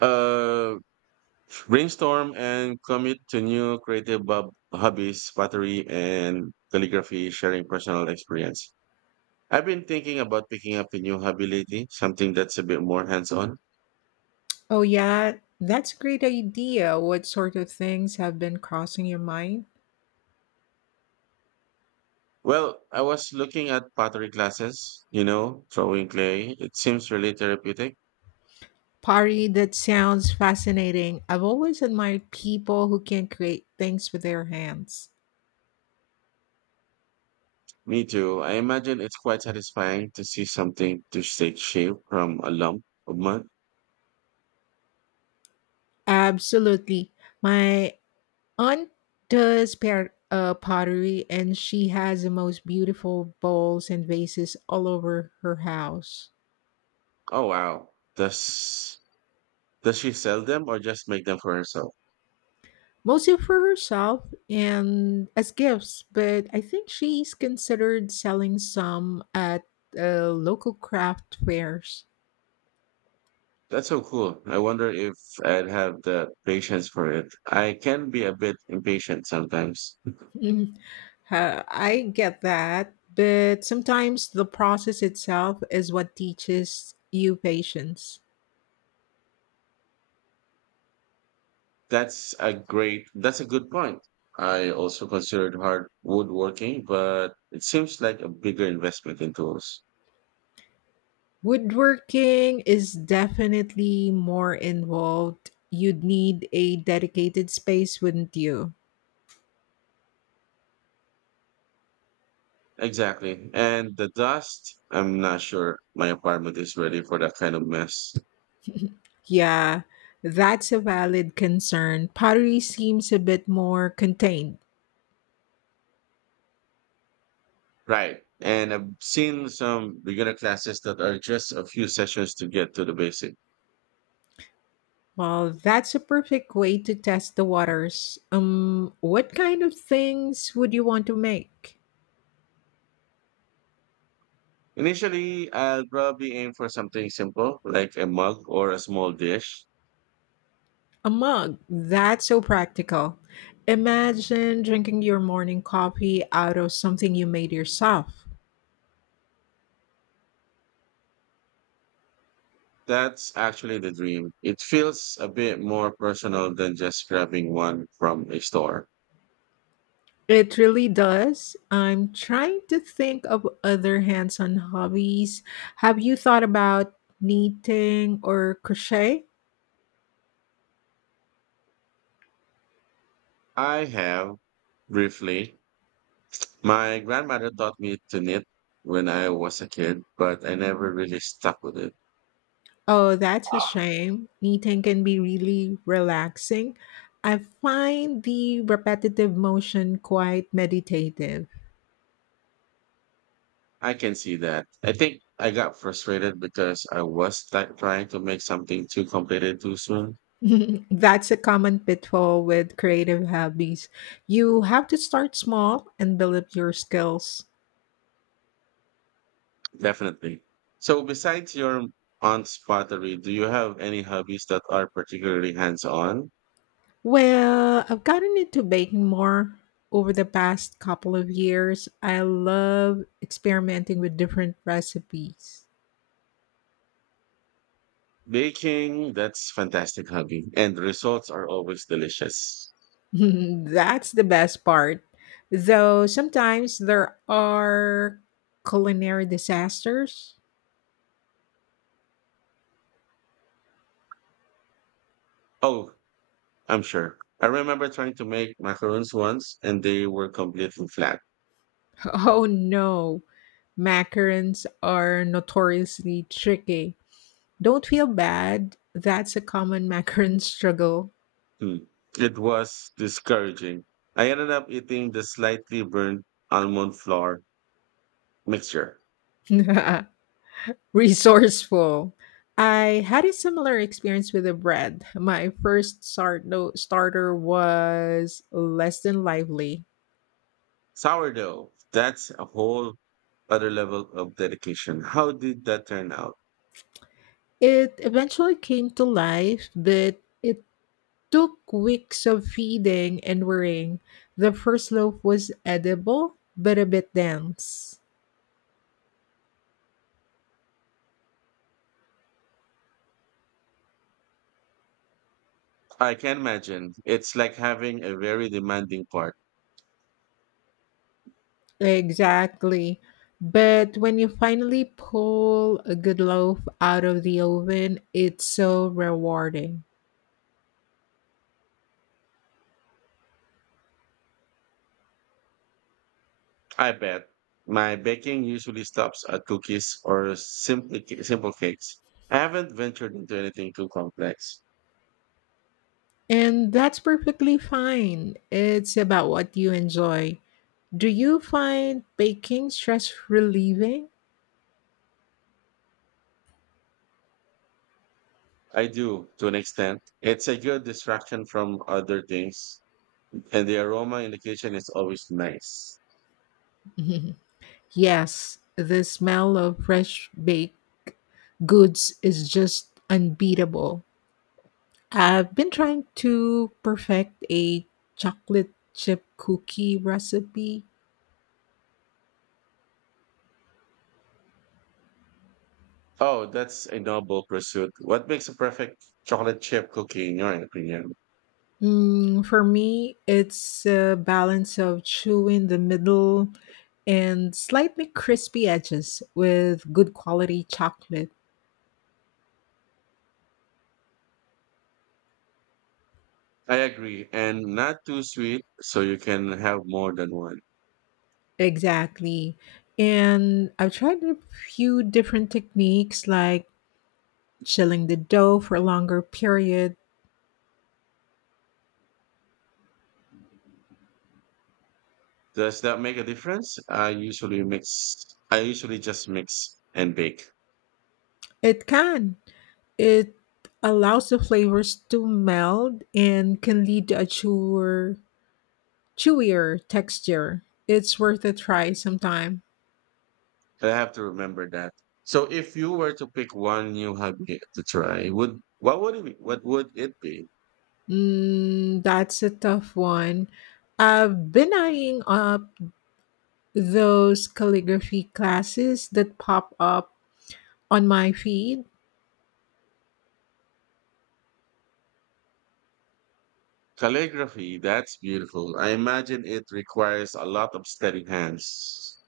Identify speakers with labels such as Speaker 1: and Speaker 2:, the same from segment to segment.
Speaker 1: Uh, brainstorm and commit to new creative hobbies, pottery and calligraphy, sharing personal experience. I've been thinking about picking up a new hobby lately, something that's a bit more hands-on.
Speaker 2: Oh, yeah, that's a great idea. What sort of things have been crossing your mind?
Speaker 1: Well, I was looking at pottery classes, you know, throwing clay. It seems really therapeutic.
Speaker 2: Pari, that sounds fascinating. I've always admired people who can create things with their hands.
Speaker 1: Me too. I imagine it's quite satisfying to see something to take shape from a lump of mud.
Speaker 2: Absolutely. My aunt pottery and she has the most beautiful bowls and vases all over her house.
Speaker 1: Oh wow. Does does she sell them or just make them for herself?
Speaker 2: Mostly for herself and as gifts, but I think she's considered selling some at local craft fairs.
Speaker 1: That's so cool. I wonder if I'd have the patience for it. I can be a bit impatient sometimes.
Speaker 2: Mhm. I get that, but sometimes the process itself is what teaches you patience.
Speaker 1: That's a good point. I also considered hard woodworking, but it seems like a bigger investment in tools.
Speaker 2: Woodworking is definitely more involved. You'd need a dedicated space, wouldn't you?
Speaker 1: Exactly. And the dust, I'm not sure my apartment is ready for that kind of mess.
Speaker 2: Yeah, that's a valid concern. Pottery seems a bit more contained.
Speaker 1: Right. And I've seen some beginner classes that are just a few sessions to get to the basic.
Speaker 2: Well, that's a perfect way to test the waters. What kind of things would you want to make?
Speaker 1: Initially, I'll probably aim for something simple like a mug or a small dish.
Speaker 2: A mug. That's so practical. Imagine drinking your morning coffee out of something you made yourself.
Speaker 1: That's actually the dream. It feels a bit more personal than just grabbing one from a store.
Speaker 2: It really does. I'm trying to think of other hands on hobbies. Have you thought about knitting or crochet?
Speaker 1: I have briefly. My grandmother taught me to knit when I was a kid, but I never really stuck with it.
Speaker 2: Oh, that's a shame. Knitting can be really relaxing. I find the repetitive motion quite meditative.
Speaker 1: I can see that. I think I got frustrated because I was like trying to make something too complicated too soon.
Speaker 2: That's a common pitfall with creative hobbies. You have to start small and build up your skills.
Speaker 1: Definitely. So, besides your aunt's pottery, do you have any hobbies that are particularly hands-on?
Speaker 2: Well, I've gotten into baking more over the past couple of years. I love experimenting with different recipes.
Speaker 1: Baking, that's fantastic hobby, and the results are always delicious.
Speaker 2: That's the best part. Though sometimes there are culinary disasters.
Speaker 1: Oh, I'm sure. I remember trying to make macaroons once, and they were completely flat.
Speaker 2: Oh no, macarons are notoriously tricky. Don't feel bad. That's a common macaron struggle.
Speaker 1: Hmm. It was discouraging. I ended up eating the slightly burnt almond flour mixture.
Speaker 2: Resourceful. I had a similar experience with the bread. My first start- no- starter was less than lively.
Speaker 1: Sourdough, that's a whole other level of dedication. How did that turn out?
Speaker 2: It eventually came to life, but it took weeks of feeding and worrying. The first loaf was edible, but a bit dense.
Speaker 1: I can imagine. It's like having a very demanding part.
Speaker 2: Exactly. But when you finally pull a good loaf out of the oven, it's so rewarding.
Speaker 1: I bet. My baking usually stops at cookies or simply simple cakes. I haven't ventured into anything too complex.
Speaker 2: And that's perfectly fine. It's about what you enjoy. Do you find baking stress relieving?
Speaker 1: I do, to an extent. It's a good distraction from other things, and the aroma indication is always nice.
Speaker 2: Yes, the smell of fresh baked goods is just unbeatable. I've been trying to perfect a chocolate chip cookie recipe.
Speaker 1: Oh, that's a noble pursuit. What makes a perfect chocolate chip cookie, in your opinion?
Speaker 2: Mm, for me, it's a balance of chewy in the middle and slightly crispy edges with good quality chocolate.
Speaker 1: I agree, and not too sweet, so you can have more than one.
Speaker 2: Exactly. And I've tried a few different techniques like chilling the dough for a longer period.
Speaker 1: Does that make a difference? I usually just mix and bake.
Speaker 2: It can. It allows the flavors to meld and can lead to a chewier texture. It's worth a try sometime.
Speaker 1: I have to remember that. So, if you were to pick one new hobby to try, would what would it be?
Speaker 2: Mm, that's a tough one. I've been eyeing up those calligraphy classes that pop up on my feed.
Speaker 1: Calligraphy. That's beautiful. I imagine it requires a lot of steady hands.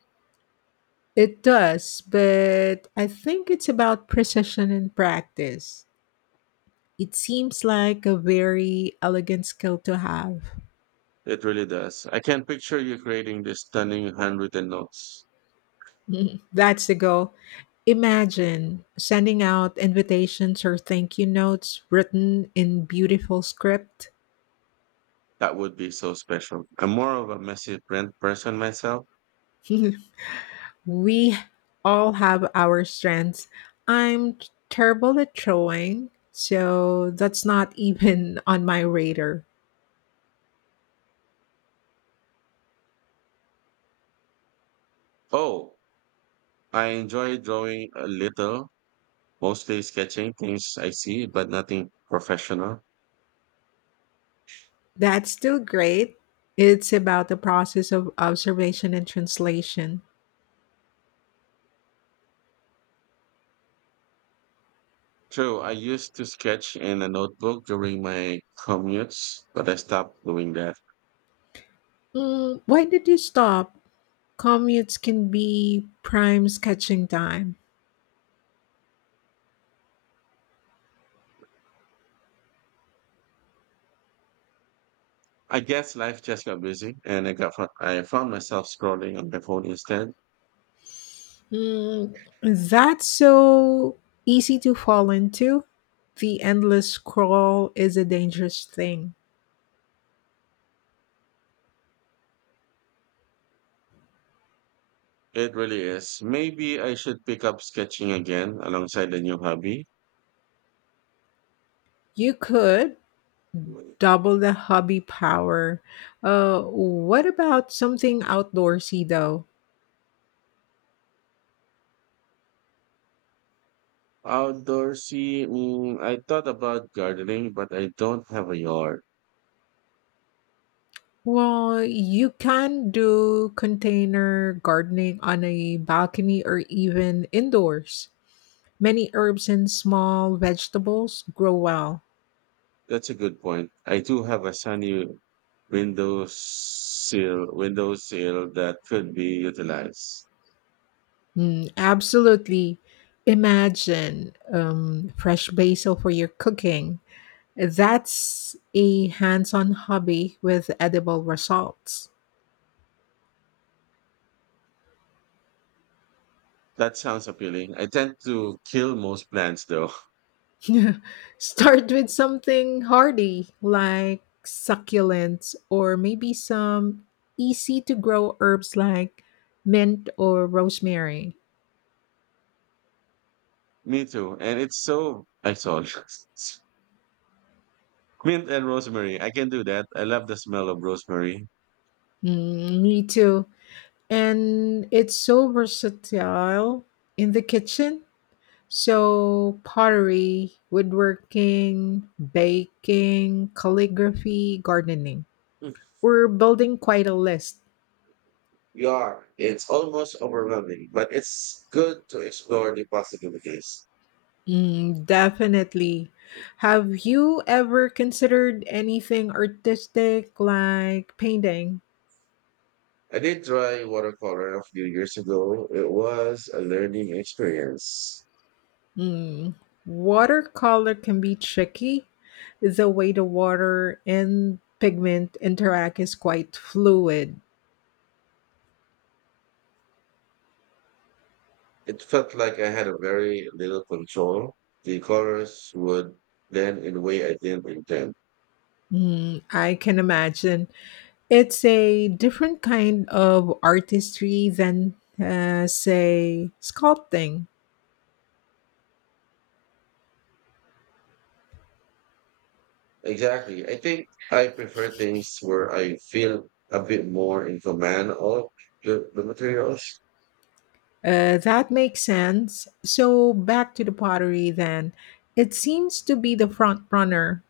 Speaker 2: It does, but I think it's about precision and practice. It seems like a very elegant skill to have.
Speaker 1: It really does. I can picture you creating these stunning handwritten notes.
Speaker 2: Mhm. That's the goal. Imagine sending out invitations or thank you notes written in beautiful script.
Speaker 1: That would be so special. I'm more of a messy print person myself.
Speaker 2: We all have our strengths. I'm terrible at showing, so that's not even on my radar.
Speaker 1: Oh, I enjoy drawing a little, mostly sketching things I see, but nothing professional.
Speaker 2: That's still great. It's about the process of observation and translation.
Speaker 1: True, I used to sketch in a notebook during my commutes, but I stopped doing that.
Speaker 2: Mm, why did you stop? Commutes can be prime sketching time.
Speaker 1: I guess life just got busy, and I found myself scrolling on my phone instead.
Speaker 2: Mm, that's so easy to fall into. The endless scroll is a dangerous thing.
Speaker 1: It really is. Maybe I should pick up sketching again alongside a new hobby.
Speaker 2: You could double the hobby power. What about something outdoorsy though?
Speaker 1: Outdoorsy, I thought about gardening, but I don't have a yard.
Speaker 2: Well, you can do container gardening on a balcony or even indoors. Many herbs and small vegetables grow well.
Speaker 1: That's a good point. I do have a sunny window sill that could be utilized.
Speaker 2: Mm, absolutely. Imagine fresh basil for your cooking. That's a hands on hobby with edible results.
Speaker 1: That sounds appealing. I tend to kill most plants though.
Speaker 2: Start with something hardy like succulents or maybe some easy to grow herbs like mint or rosemary.
Speaker 1: Me too. And it's so I saw mint and rosemary. I can do that. I love the smell of rosemary.
Speaker 2: Mm, me too. And it's so versatile in the kitchen. So, pottery, woodworking, baking, calligraphy, gardening.
Speaker 1: Mm,
Speaker 2: We're building quite a list.
Speaker 1: You are. It's almost overwhelming, but it's good to explore the possibilities.
Speaker 2: Mm, definitely. Have you ever considered anything artistic like painting?
Speaker 1: I did try watercolor a few years ago. It was a learning experience.
Speaker 2: Mm, watercolor can be tricky. The way the water and pigment interact is quite fluid.
Speaker 1: It felt like I had a very little control. The colors would blend in a way I didn't intend.
Speaker 2: Mm, I can imagine. It's a different kind of artistry than, say, sculpting.
Speaker 1: Exactly. I think I prefer things where I feel a bit more in command of the materials.
Speaker 2: That makes sense. So back to the pottery then. It seems to be the front runner.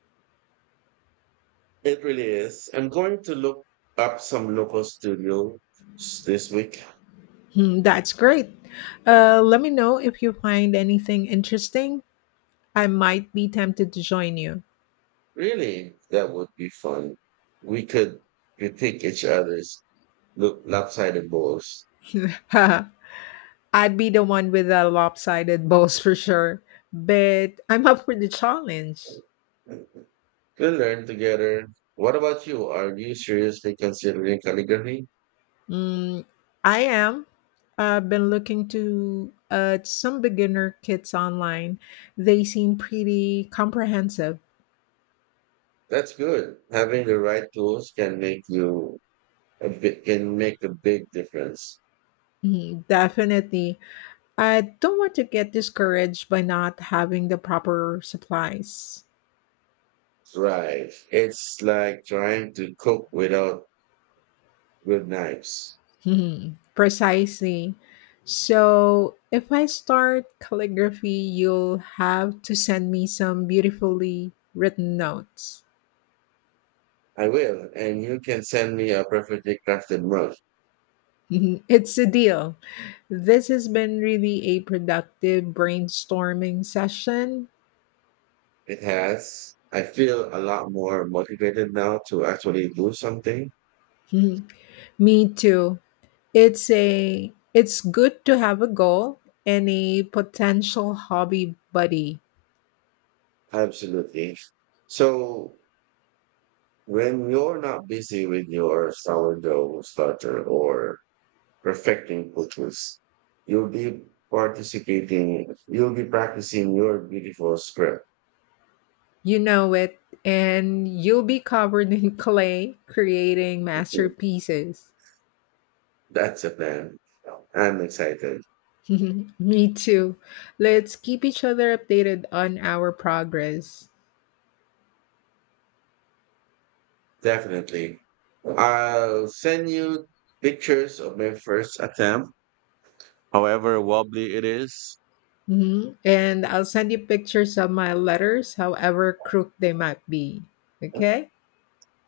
Speaker 1: It really is. I'm going to look up some local studios this week.
Speaker 2: Hmm, that's great. Let me know if you find anything interesting. I might be tempted to join you.
Speaker 1: Really, that would be fun. We could critique each other's look lopsided balls.
Speaker 2: I'd be the one with the lopsided balls for sure, but I'm up for the challenge.
Speaker 1: We'll learn together. What about you? Are you seriously considering calligraphy?
Speaker 2: Mm, I am. I've been looking to some beginner kits online. They seem pretty comprehensive.
Speaker 1: That's good. Having the right tools can make can make a big difference.
Speaker 2: Mhm, definitely. I don't want to get discouraged by not having the proper supplies.
Speaker 1: Right. It's like trying to cook without good knives.
Speaker 2: Mhm, precisely. So, if I start calligraphy, you'll have to send me some beautifully written notes.
Speaker 1: I will, and you can send me a perfectly crafted mug.
Speaker 2: It's a deal. This has been really a productive brainstorming session.
Speaker 1: It has. I feel a lot more motivated now to actually do something.
Speaker 2: Mhm. Me too. It's good to have a goal and a potential hobby buddy.
Speaker 1: Absolutely. So when you're not busy with your sourdough starter or perfecting butchers, you'll be you'll be practicing your beautiful script.
Speaker 2: You know it, and you'll be covered in clay creating masterpieces.
Speaker 1: That's a plan. I'm excited.
Speaker 2: Me too. Let's keep each other updated on our progress.
Speaker 1: Definitely. I'll send you pictures of my first attempt, however wobbly it is.
Speaker 2: Hmm. And I'll send you pictures of my letters, however crooked they might be.
Speaker 1: All
Speaker 2: Okay?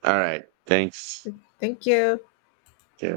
Speaker 1: right. Thanks.
Speaker 2: Thank you.
Speaker 1: Yeah.